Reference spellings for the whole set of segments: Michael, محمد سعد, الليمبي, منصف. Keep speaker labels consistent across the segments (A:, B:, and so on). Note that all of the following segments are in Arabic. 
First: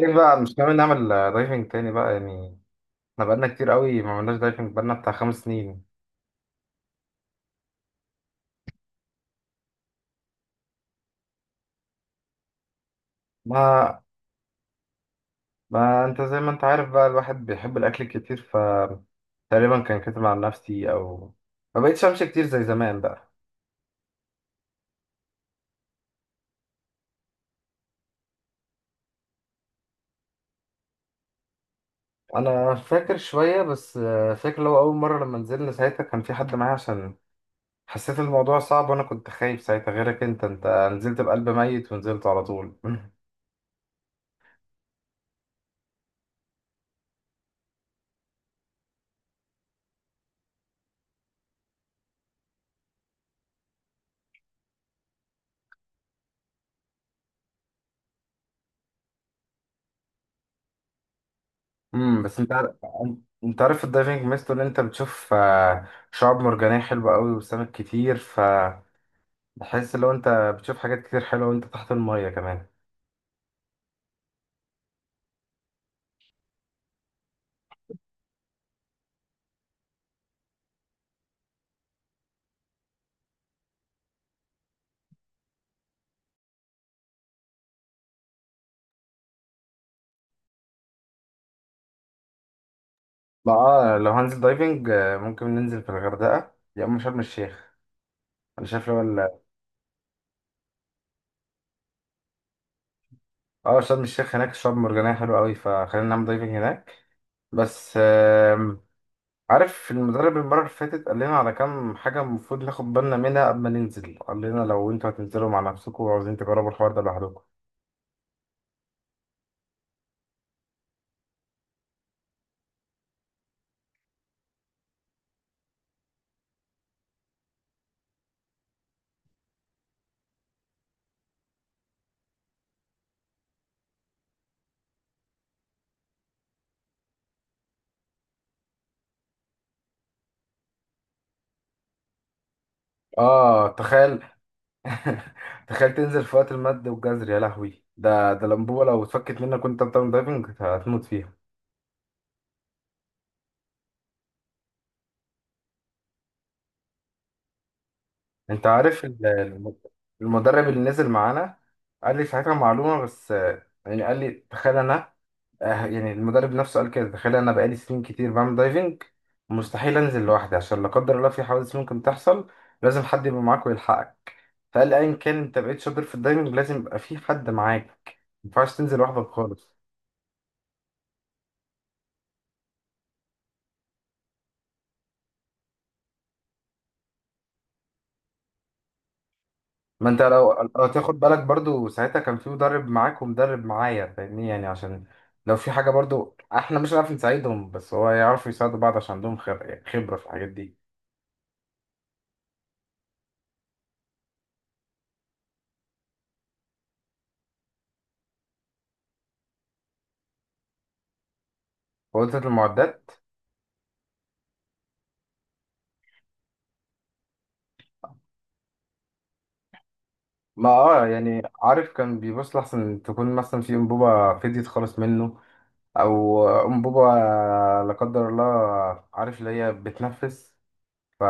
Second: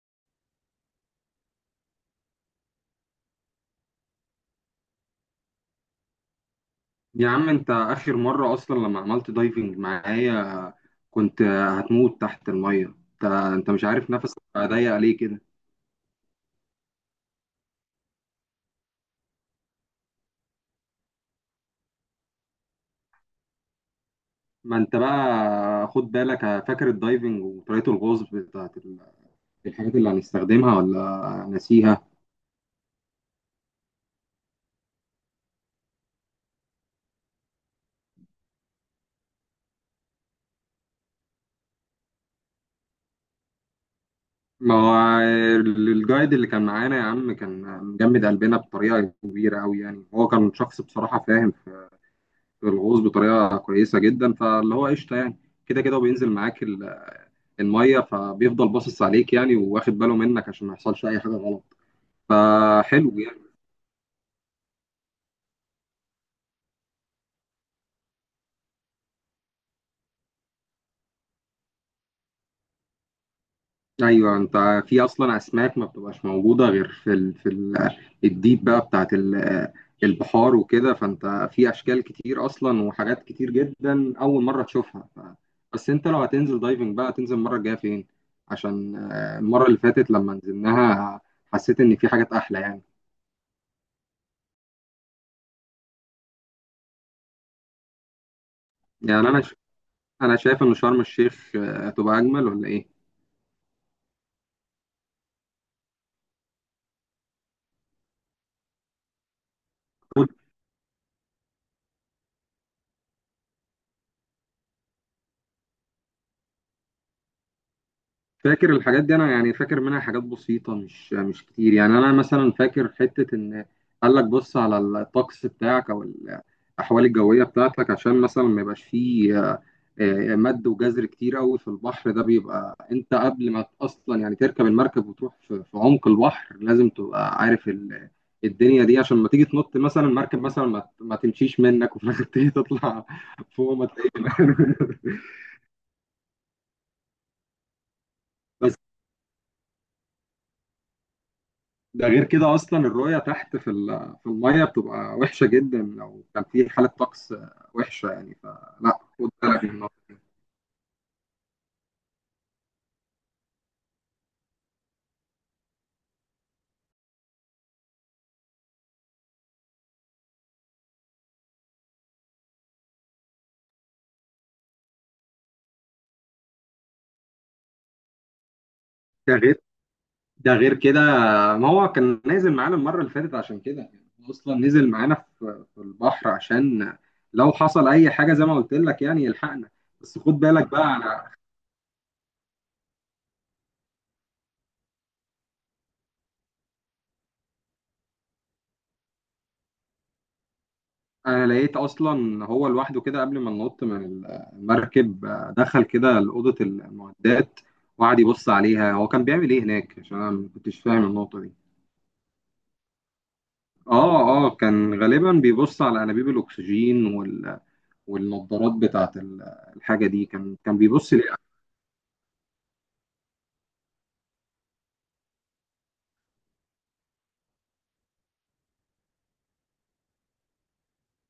A: ايه بقى مش ناوي نعمل دايفنج تاني بقى يعني؟ احنا بقالنا كتير قوي ما عملناش دايفنج، بقالنا بتاع خمس سنين.
B: يا عم انت اخر مرة اصلا لما عملت دايفنج معايا كنت هتموت تحت المية. انت مش
A: ما
B: عارف نفسك بقى ضيق ليه كده.
A: ما انت زي ما انت عارف بقى، الواحد بيحب الاكل كتير. ف تقريبا كان كاتب عن نفسي، او ما بقتش امشي كتير زي زمان بقى.
B: ما انت بقى خد بالك، فاكر الدايفنج وطريقة الغوص بتاعت الحاجات اللي هنستخدمها ولا ناسيها؟
A: انا فاكر شوية بس، فاكر لو اول مرة لما نزلنا ساعتها كان في حد معايا، عشان حسيت الموضوع صعب، وانا كنت خايف ساعتها. غيرك انت نزلت بقلب ميت ونزلت على طول
B: ما هو الجايد اللي كان معانا يا عم كان مجمد قلبنا بطريقة كبيرة قوي، يعني هو كان شخص بصراحة فاهم في الغوص بطريقة كويسة جدا، فاللي هو قشطة يعني. كده كده وبينزل معاك الميه، فبيفضل باصص عليك يعني وواخد باله منك عشان ما يحصلش اي حاجه غلط،
A: بس انت عارف،
B: فحلو يعني.
A: انت عارف الدايفنج ميزته ان انت بتشوف شعاب مرجانيه حلوه قوي وسمك كتير، فبحس لو انت بتشوف حاجات كتير حلوه وانت تحت الميه كمان.
B: ايوه، انت في اصلا اسماك ما بتبقاش موجوده غير في الديب بقى بتاعت البحار وكده، فانت في اشكال كتير اصلا وحاجات كتير جدا اول مره تشوفها بس انت لو هتنزل دايفنج بقى هتنزل المره الجايه فين؟ عشان المره اللي فاتت لما نزلناها حسيت ان في حاجات احلى يعني.
A: بقى لو هنزل دايفنج، ممكن ننزل في الغردقه يا اما شرم الشيخ. انا شايف لو
B: يعني انا ش... انا شايف ان شرم الشيخ هتبقى اجمل ولا ايه؟
A: اه شرم الشيخ هناك شعاب مرجانيه حلوه قوي، فخلينا نعمل دايفنج هناك. بس عارف المدرب المره اللي فاتت قال لنا على كام حاجه المفروض ناخد بالنا منها قبل ما ننزل. قال لنا لو انتوا هتنزلوا مع نفسكم وعاوزين تجربوا الحوار ده لوحدكم.
B: فاكر الحاجات دي، انا يعني فاكر منها حاجات بسيطه، مش كتير يعني. انا مثلا فاكر حته ان قال لك بص على الطقس بتاعك او الاحوال الجويه بتاعتك، عشان مثلا ما يبقاش فيه مد وجزر كتير قوي في البحر. ده بيبقى انت قبل ما اصلا يعني تركب المركب وتروح في عمق البحر، لازم تبقى عارف الدنيا دي، عشان ما تيجي تنط مثلا المركب، مثلا ما تمشيش منك وفي الاخر تيجي تطلع
A: اه
B: فوق ما تلاقيش.
A: تخيل تخيل تنزل في وقت المد والجزر، يا لهوي! ده الانبوبه لو اتفكت منك وانت بتعمل دايفنج هتموت فيها.
B: ده غير كده اصلا الرؤيه تحت في الميه بتبقى وحشه جدا لو كان في حاله طقس وحشه يعني،
A: انت
B: فلا
A: عارف
B: خد بالك من الموضوع.
A: المدرب اللي نزل معانا قال لي ساعتها معلومه، بس يعني قال لي تخيل انا، يعني المدرب نفسه قال كده، تخيل انا بقالي سنين كتير بعمل دايفنج، مستحيل انزل لوحدي عشان لا قدر الله في حوادث ممكن تحصل. لازم حد يبقى معاك ويلحقك. فقال ايا كان انت بقيت شاطر في الدايفنج، لازم يبقى في حد معاك، ما ينفعش تنزل لوحدك
B: ده غير
A: خالص.
B: ده غير كده، ما هو كان نازل معانا المره اللي فاتت عشان كده يعني، هو اصلا نزل معانا في البحر عشان لو حصل اي حاجه زي ما قلت لك يعني يلحقنا.
A: ما
B: بس
A: انت
B: خد
A: لو
B: بالك بقى.
A: تاخد بالك برضو ساعتها كان في مدرب معاك ومدرب معايا فاهمني يعني، عشان لو في حاجة برضو احنا مش هنعرف نساعدهم، بس هو يعرفوا يساعدوا بعض عشان عندهم خبرة في الحاجات دي.
B: انا لقيت اصلا هو لوحده كده قبل ما ننط من المركب دخل كده لاوضه المعدات وقعد يبص عليها. هو كان بيعمل ايه هناك؟ عشان انا ما كنتش فاهم النقطه دي.
A: وقلت المعدات؟
B: اه، اه كان غالبا بيبص على انابيب الاكسجين والنضارات بتاعه الحاجه دي. كان
A: ما
B: كان
A: اه،
B: بيبص ليه؟
A: يعني عارف كان بيبص لحسن تكون مثلا في انبوبة فديت خالص منه، او انبوبة لا قدر الله، عارف اللي هي بتنفس. ف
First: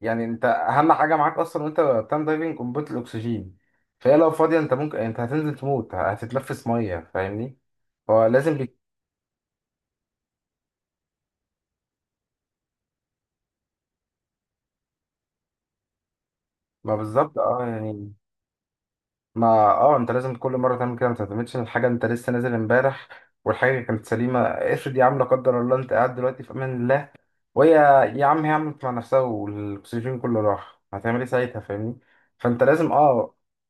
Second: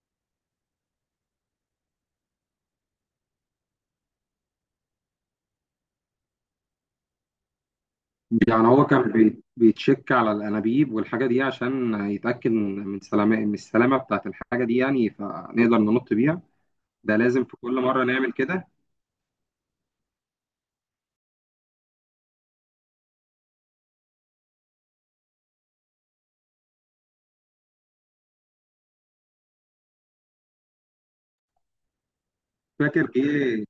A: يعني انت اهم حاجه معاك اصلا وانت بتعمل دايفنج قنبله الاكسجين، فهي لو فاضيه انت ممكن، يعني انت هتنزل تموت، هتتلفس ميه فاهمني. هو لازم
B: يعني هو كان بيتشك على الانابيب والحاجه دي عشان يتاكد من سلامه من السلامه بتاعه الحاجه دي يعني، فنقدر ننط بيها.
A: ما
B: ده
A: بالظبط
B: لازم في
A: اه
B: كل مره
A: يعني.
B: نعمل كده.
A: ما اه، انت لازم كل مره تعمل كده، ما تعتمدش ان الحاجه انت لسه نازل امبارح والحاجه كانت سليمه. افرض يا عم لا قدر الله انت قاعد دلوقتي في امان الله وهي، يا عم هي عملت مع نفسها والاكسجين كله راح، هتعمل ايه ساعتها فاهمني؟ فانت لازم
B: فاكر
A: اه،
B: ايه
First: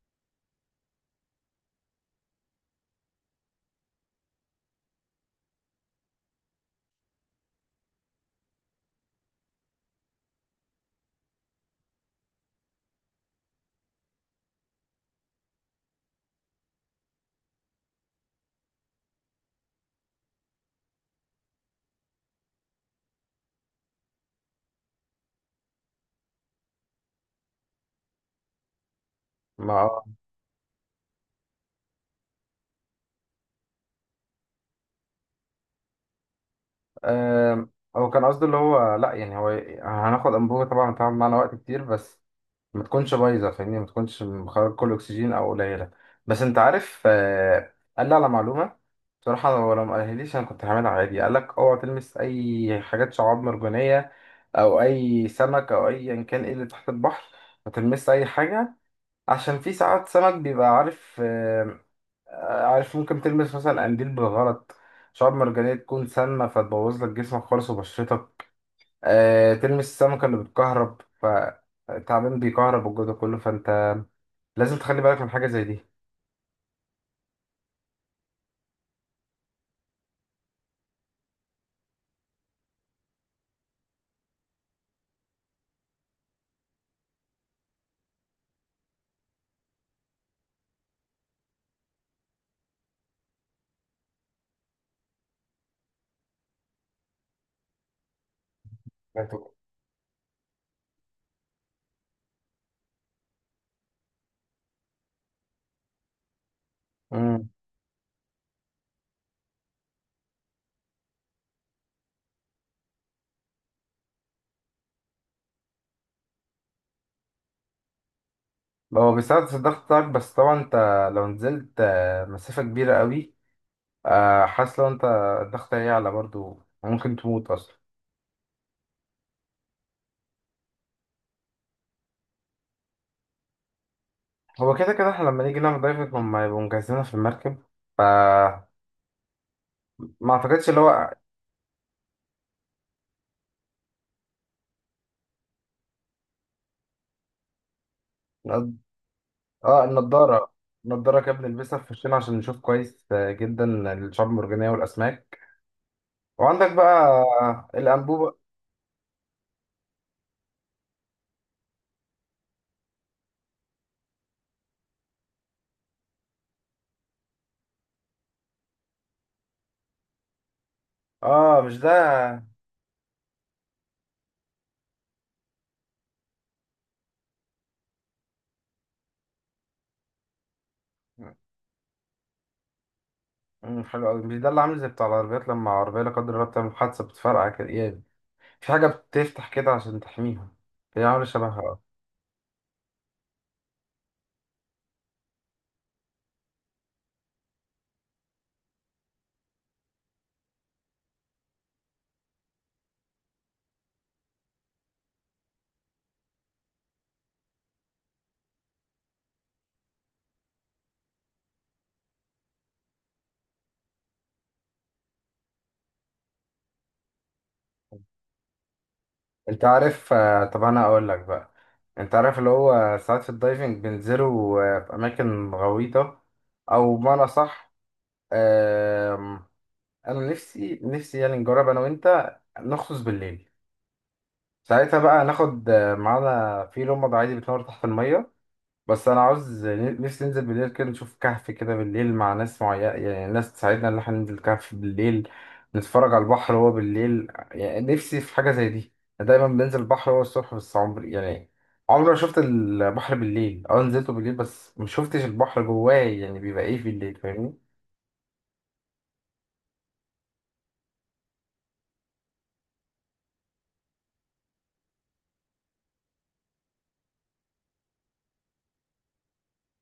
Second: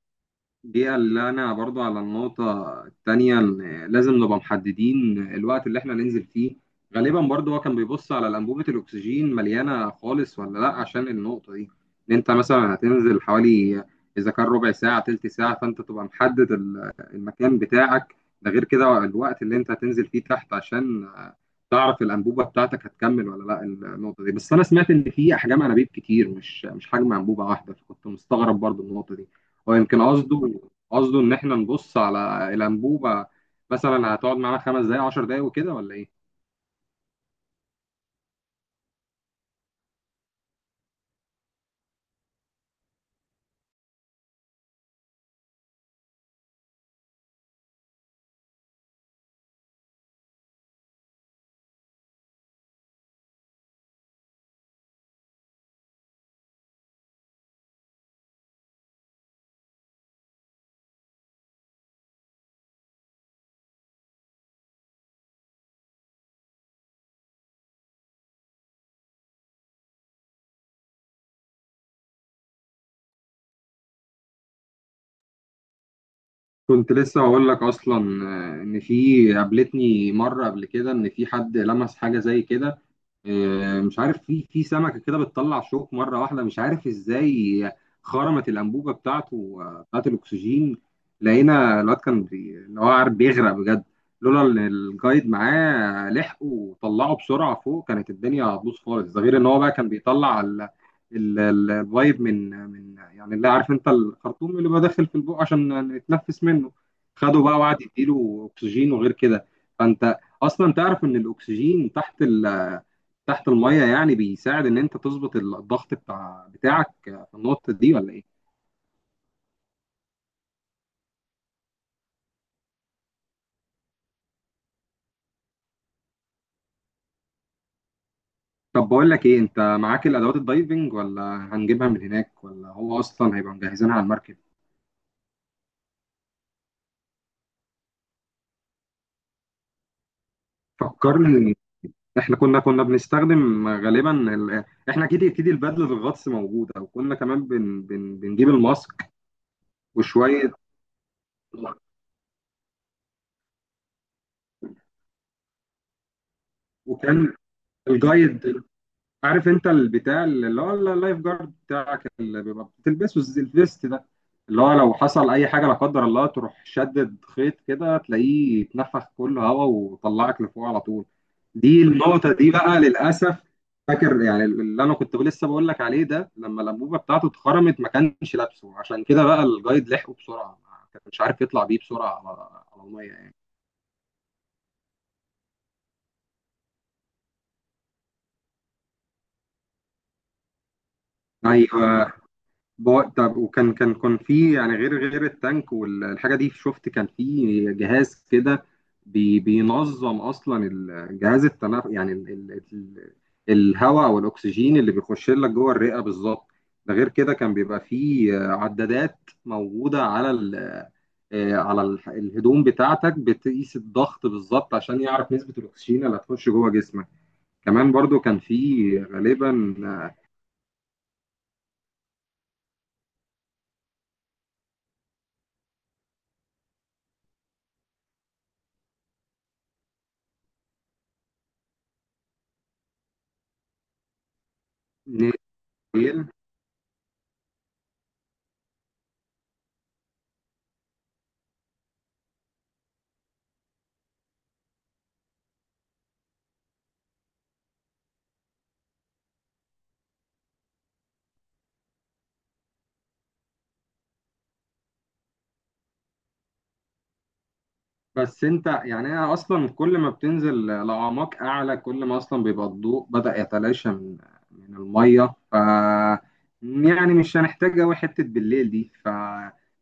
B: دي؟ اللي انا برضو على النقطة التانية، إن لازم نبقى محددين الوقت اللي احنا ننزل فيه. غالبا برضو هو كان بيبص على الأنبوبة الأكسجين مليانة خالص ولا لأ، عشان النقطة دي إن أنت مثلا هتنزل حوالي، إذا كان ربع ساعة تلت ساعة، فأنت تبقى محدد المكان بتاعك. ده غير كده الوقت اللي أنت هتنزل فيه تحت، عشان تعرف الأنبوبة بتاعتك هتكمل ولا لأ. النقطة دي، بس أنا سمعت إن في أحجام أنابيب كتير، مش حجم أنبوبة واحدة، فكنت مستغرب برضو النقطة دي.
A: ما
B: هو يمكن
A: اه،
B: قصده قصده ان احنا نبص على الانبوبه مثلا هتقعد معانا خمس دقايق عشر دقايق وكده ولا ايه.
A: آم، هو كان قصده اللي هو لا، يعني هو هناخد انبوبة طبعا هتقعد معانا وقت كتير، بس ما تكونش بايظة فاهمني، ما تكونش مخرج كل أكسجين أو قليلة. بس أنت عارف، قال لي على معلومة، بصراحة هو لو ما قالهاليش أنا كنت هعملها عادي. قال لك أوعى تلمس أي حاجات شعاب مرجانية أو أي سمك أو أيا كان إيه اللي تحت البحر، ما تلمس أي حاجة، عشان في ساعات سمك بيبقى عارف، عارف ممكن تلمس مثلا قنديل بالغلط، شعاب مرجانية تكون سامة فتبوظ لك جسمك خالص وبشرتك. أه تلمس السمكة اللي بتكهرب، فالتعبان بيكهرب والجو ده كله، فانت لازم تخلي بالك من حاجة زي دي.
B: كنت لسه هقول لك اصلا ان في، قابلتني مره قبل كده، ان في حد لمس حاجه زي كده، مش عارف في في سمكه كده بتطلع شوك مره واحده مش عارف ازاي، خرمت الانبوبه بتاعته بتاعت الاكسجين. لقينا الواد كان اللي هو عارف بيغرق بجد، لولا ان الجايد معاه لحقه وطلعه بسرعه فوق كانت الدنيا هتبوظ خالص. ده
A: فهمت.
B: غير ان هو بقى كان بيطلع الفايب من يعني، اللي عارف انت الخرطوم اللي بقى داخل في البق عشان نتنفس منه. خده
A: مم.
B: بقى وقعد يديله اكسجين وغير كده. فانت اصلا تعرف ان الاكسجين تحت تحت المية يعني بيساعد ان انت تظبط الضغط بتاعك في النقطة دي ولا ايه؟
A: هو بيساعد في الضغط بتاعك، بس طبعا انت لو نزلت مسافة كبيرة قوي، حاسس لو انت الضغط هيعلى برضو، ممكن تموت اصلا.
B: طب بقول لك ايه، انت معاك الادوات الدايفنج ولا هنجيبها من هناك، ولا هو اصلا هيبقى مجهزينها على المركب؟
A: هو كده كده احنا لما نيجي نعمل دايفنج هما يبقوا مجهزينها في المركب. ف ما اعتقدش اللي هو،
B: فكرني، احنا كنا بنستخدم غالبا احنا اكيد البدلة الغطس موجودة، وكنا كمان بنجيب الماسك
A: اه
B: وشوية.
A: النضارة، النضارة كده بنلبسها في وشنا عشان نشوف كويس جدا الشعاب المرجانية والأسماك، وعندك بقى
B: وكان
A: الأنبوبة.
B: الجايد، عارف انت البتاع اللي هو اللايف جارد بتاعك اللي بيبقى بتلبسه، الفيست ده اللي هو لو حصل اي حاجه لا قدر الله تروح شدد خيط كده تلاقيه اتنفخ كله هوا وطلعك لفوق على طول.
A: اه مش
B: دي
A: ده.
B: النقطه دي بقى للاسف. فاكر يعني اللي انا كنت لسه بقول لك عليه ده، لما الانبوبه بتاعته اتخرمت ما كانش لابسه، عشان كده بقى الجايد لحقه بسرعه، ما كانش عارف يطلع بيه بسرعه على على الميه يعني.
A: مم، حلو أوي، مش ده اللي عامل زي بتاع العربيات لما عربية لا قدر الله بتعمل حادثة بتفرقع كده يعني، في حاجة بتفتح كده عشان تحميها، هي عاملة شبهها اه.
B: ايوه. طب وكان، كان في يعني غير التانك والحاجه دي، شفت كان في جهاز كده بينظم اصلا جهاز التنف يعني ال ال ال الهواء او الاكسجين اللي بيخش لك جوه الرئه بالظبط. ده غير كده كان بيبقى في عدادات موجوده على ال آه، على ال- الهدوم بتاعتك، بتقيس الضغط بالظبط عشان يعرف نسبه الاكسجين اللي هتخش جوه جسمك. كمان برضو كان في
A: انت
B: غالبا
A: عارف طب أنا أقول لك بقى، انت عارف اللي هو ساعات في الدايفنج بينزلوا في أماكن غويطة، أو بمعنى صح. انا نفسي نفسي يعني نجرب انا وانت، نغطس بالليل. ساعتها بقى ناخد
B: آه،
A: معانا في لمبة عادي بتنور تحت المية. بس انا عاوز نفسي ننزل بالليل كده، نشوف كهف كده بالليل مع ناس معينة، يعني ناس تساعدنا ان احنا ننزل كهف بالليل، نتفرج على البحر وهو بالليل. يعني نفسي في حاجة زي دي. أنا دايما بنزل البحر وهو الصبح، بس عمري يعني عمري ما شفت البحر بالليل. اه نزلته بالليل بس ما شفتش البحر جواه، يعني بيبقى ايه بالليل فاهمني؟
B: بس انت يعني، انا اصلا كل ما بتنزل لأعماق اعلى كل ما اصلا بيبقى الضوء بدأ يتلاشى من المية ف، يعني مش هنحتاج قوي حتة بالليل دي ف،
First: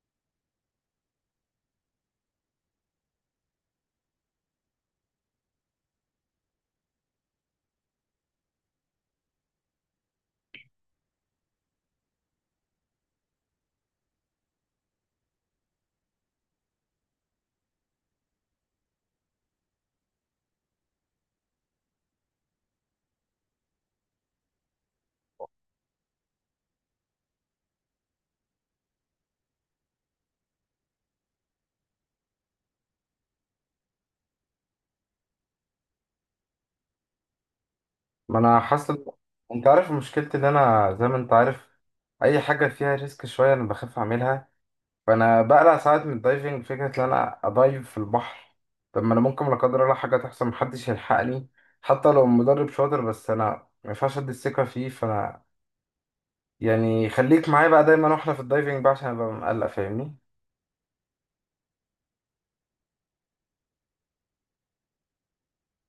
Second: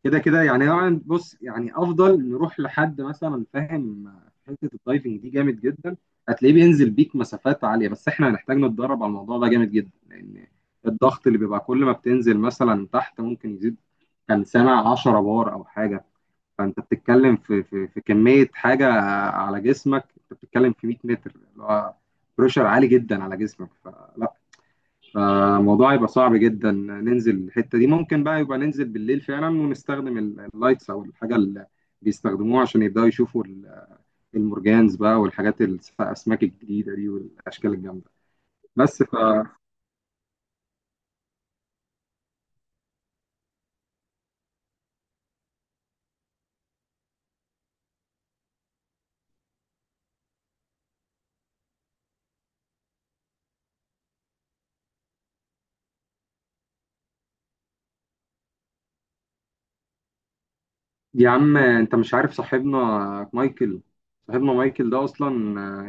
B: كده كده يعني. طبعاً بص، يعني افضل نروح لحد مثلا فاهم في حتة الدايفنج دي جامد جدا، هتلاقيه بينزل بيك مسافات عالية، بس احنا هنحتاج نتدرب على الموضوع ده جامد جدا، لان الضغط اللي بيبقى كل ما بتنزل مثلا تحت ممكن يزيد. كان سامع 10 بار او حاجة، فانت بتتكلم في كميه حاجه على جسمك، انت بتتكلم في 100 متر، اللي هو بريشر عالي جدا على جسمك، فلا، فالموضوع يبقى صعب جدا ننزل الحته دي. ممكن بقى يبقى ننزل بالليل فعلا ونستخدم اللايتس او الحاجه اللي بيستخدموها، عشان يبداوا يشوفوا المرجانز بقى والحاجات الاسماك الجديده دي والاشكال الجامده.
A: ما انا
B: بس
A: حاصل،
B: ف،
A: انت عارف مشكلتي ان انا زي ما انت عارف، اي حاجه فيها ريسك شويه انا بخاف اعملها. فانا بقلق ساعات من الدايفنج، فكره ان انا ادايف في البحر. طب ما انا ممكن لا قدر الله حاجه تحصل محدش يلحقني، حتى لو مدرب شاطر. بس انا ما ينفعش ادي الثقه فيه، فانا يعني خليك معايا بقى دايما واحنا في الدايفنج بقى عشان ابقى مقلق فاهمني.
B: يا عم انت مش عارف صاحبنا مايكل. صاحبنا مايكل ده اصلا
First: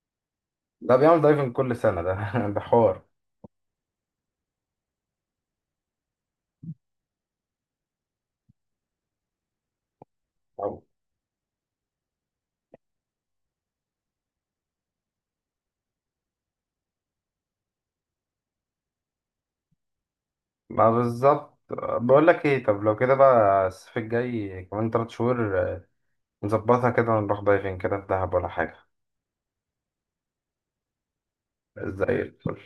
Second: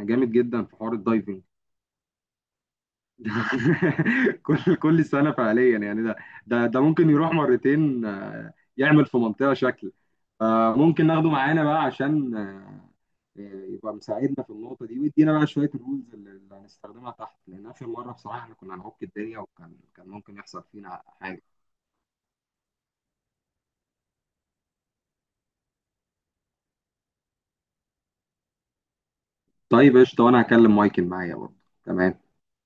B: جامد جدا في حوار
A: ده بيعمل
B: الدايفنج.
A: دايفنج كل سنه، ده ده حوار.
B: كل سنة فعليا يعني، ده ممكن يروح 2 مرتين يعمل في منطقة شكل.
A: أو-
B: فممكن ناخده معانا بقى، عشان يبقى مساعدنا في النقطة دي، ويدينا بقى شوية الرولز اللي هنستخدمها تحت، لأن آخر مرة بصراحة احنا كنا هنعك الدنيا وكان ممكن يحصل
A: ما
B: فينا حاجة.
A: بالظبط، بقول لك ايه، طب لو كده بقى الصيف الجاي كمان 3 شهور، نظبطها كده ونروح دايفين كده في دهب ولا حاجة.
B: طيب قشطة، وأنا هكلم مايكل معايا برضه.
A: زي
B: تمام.
A: الفل.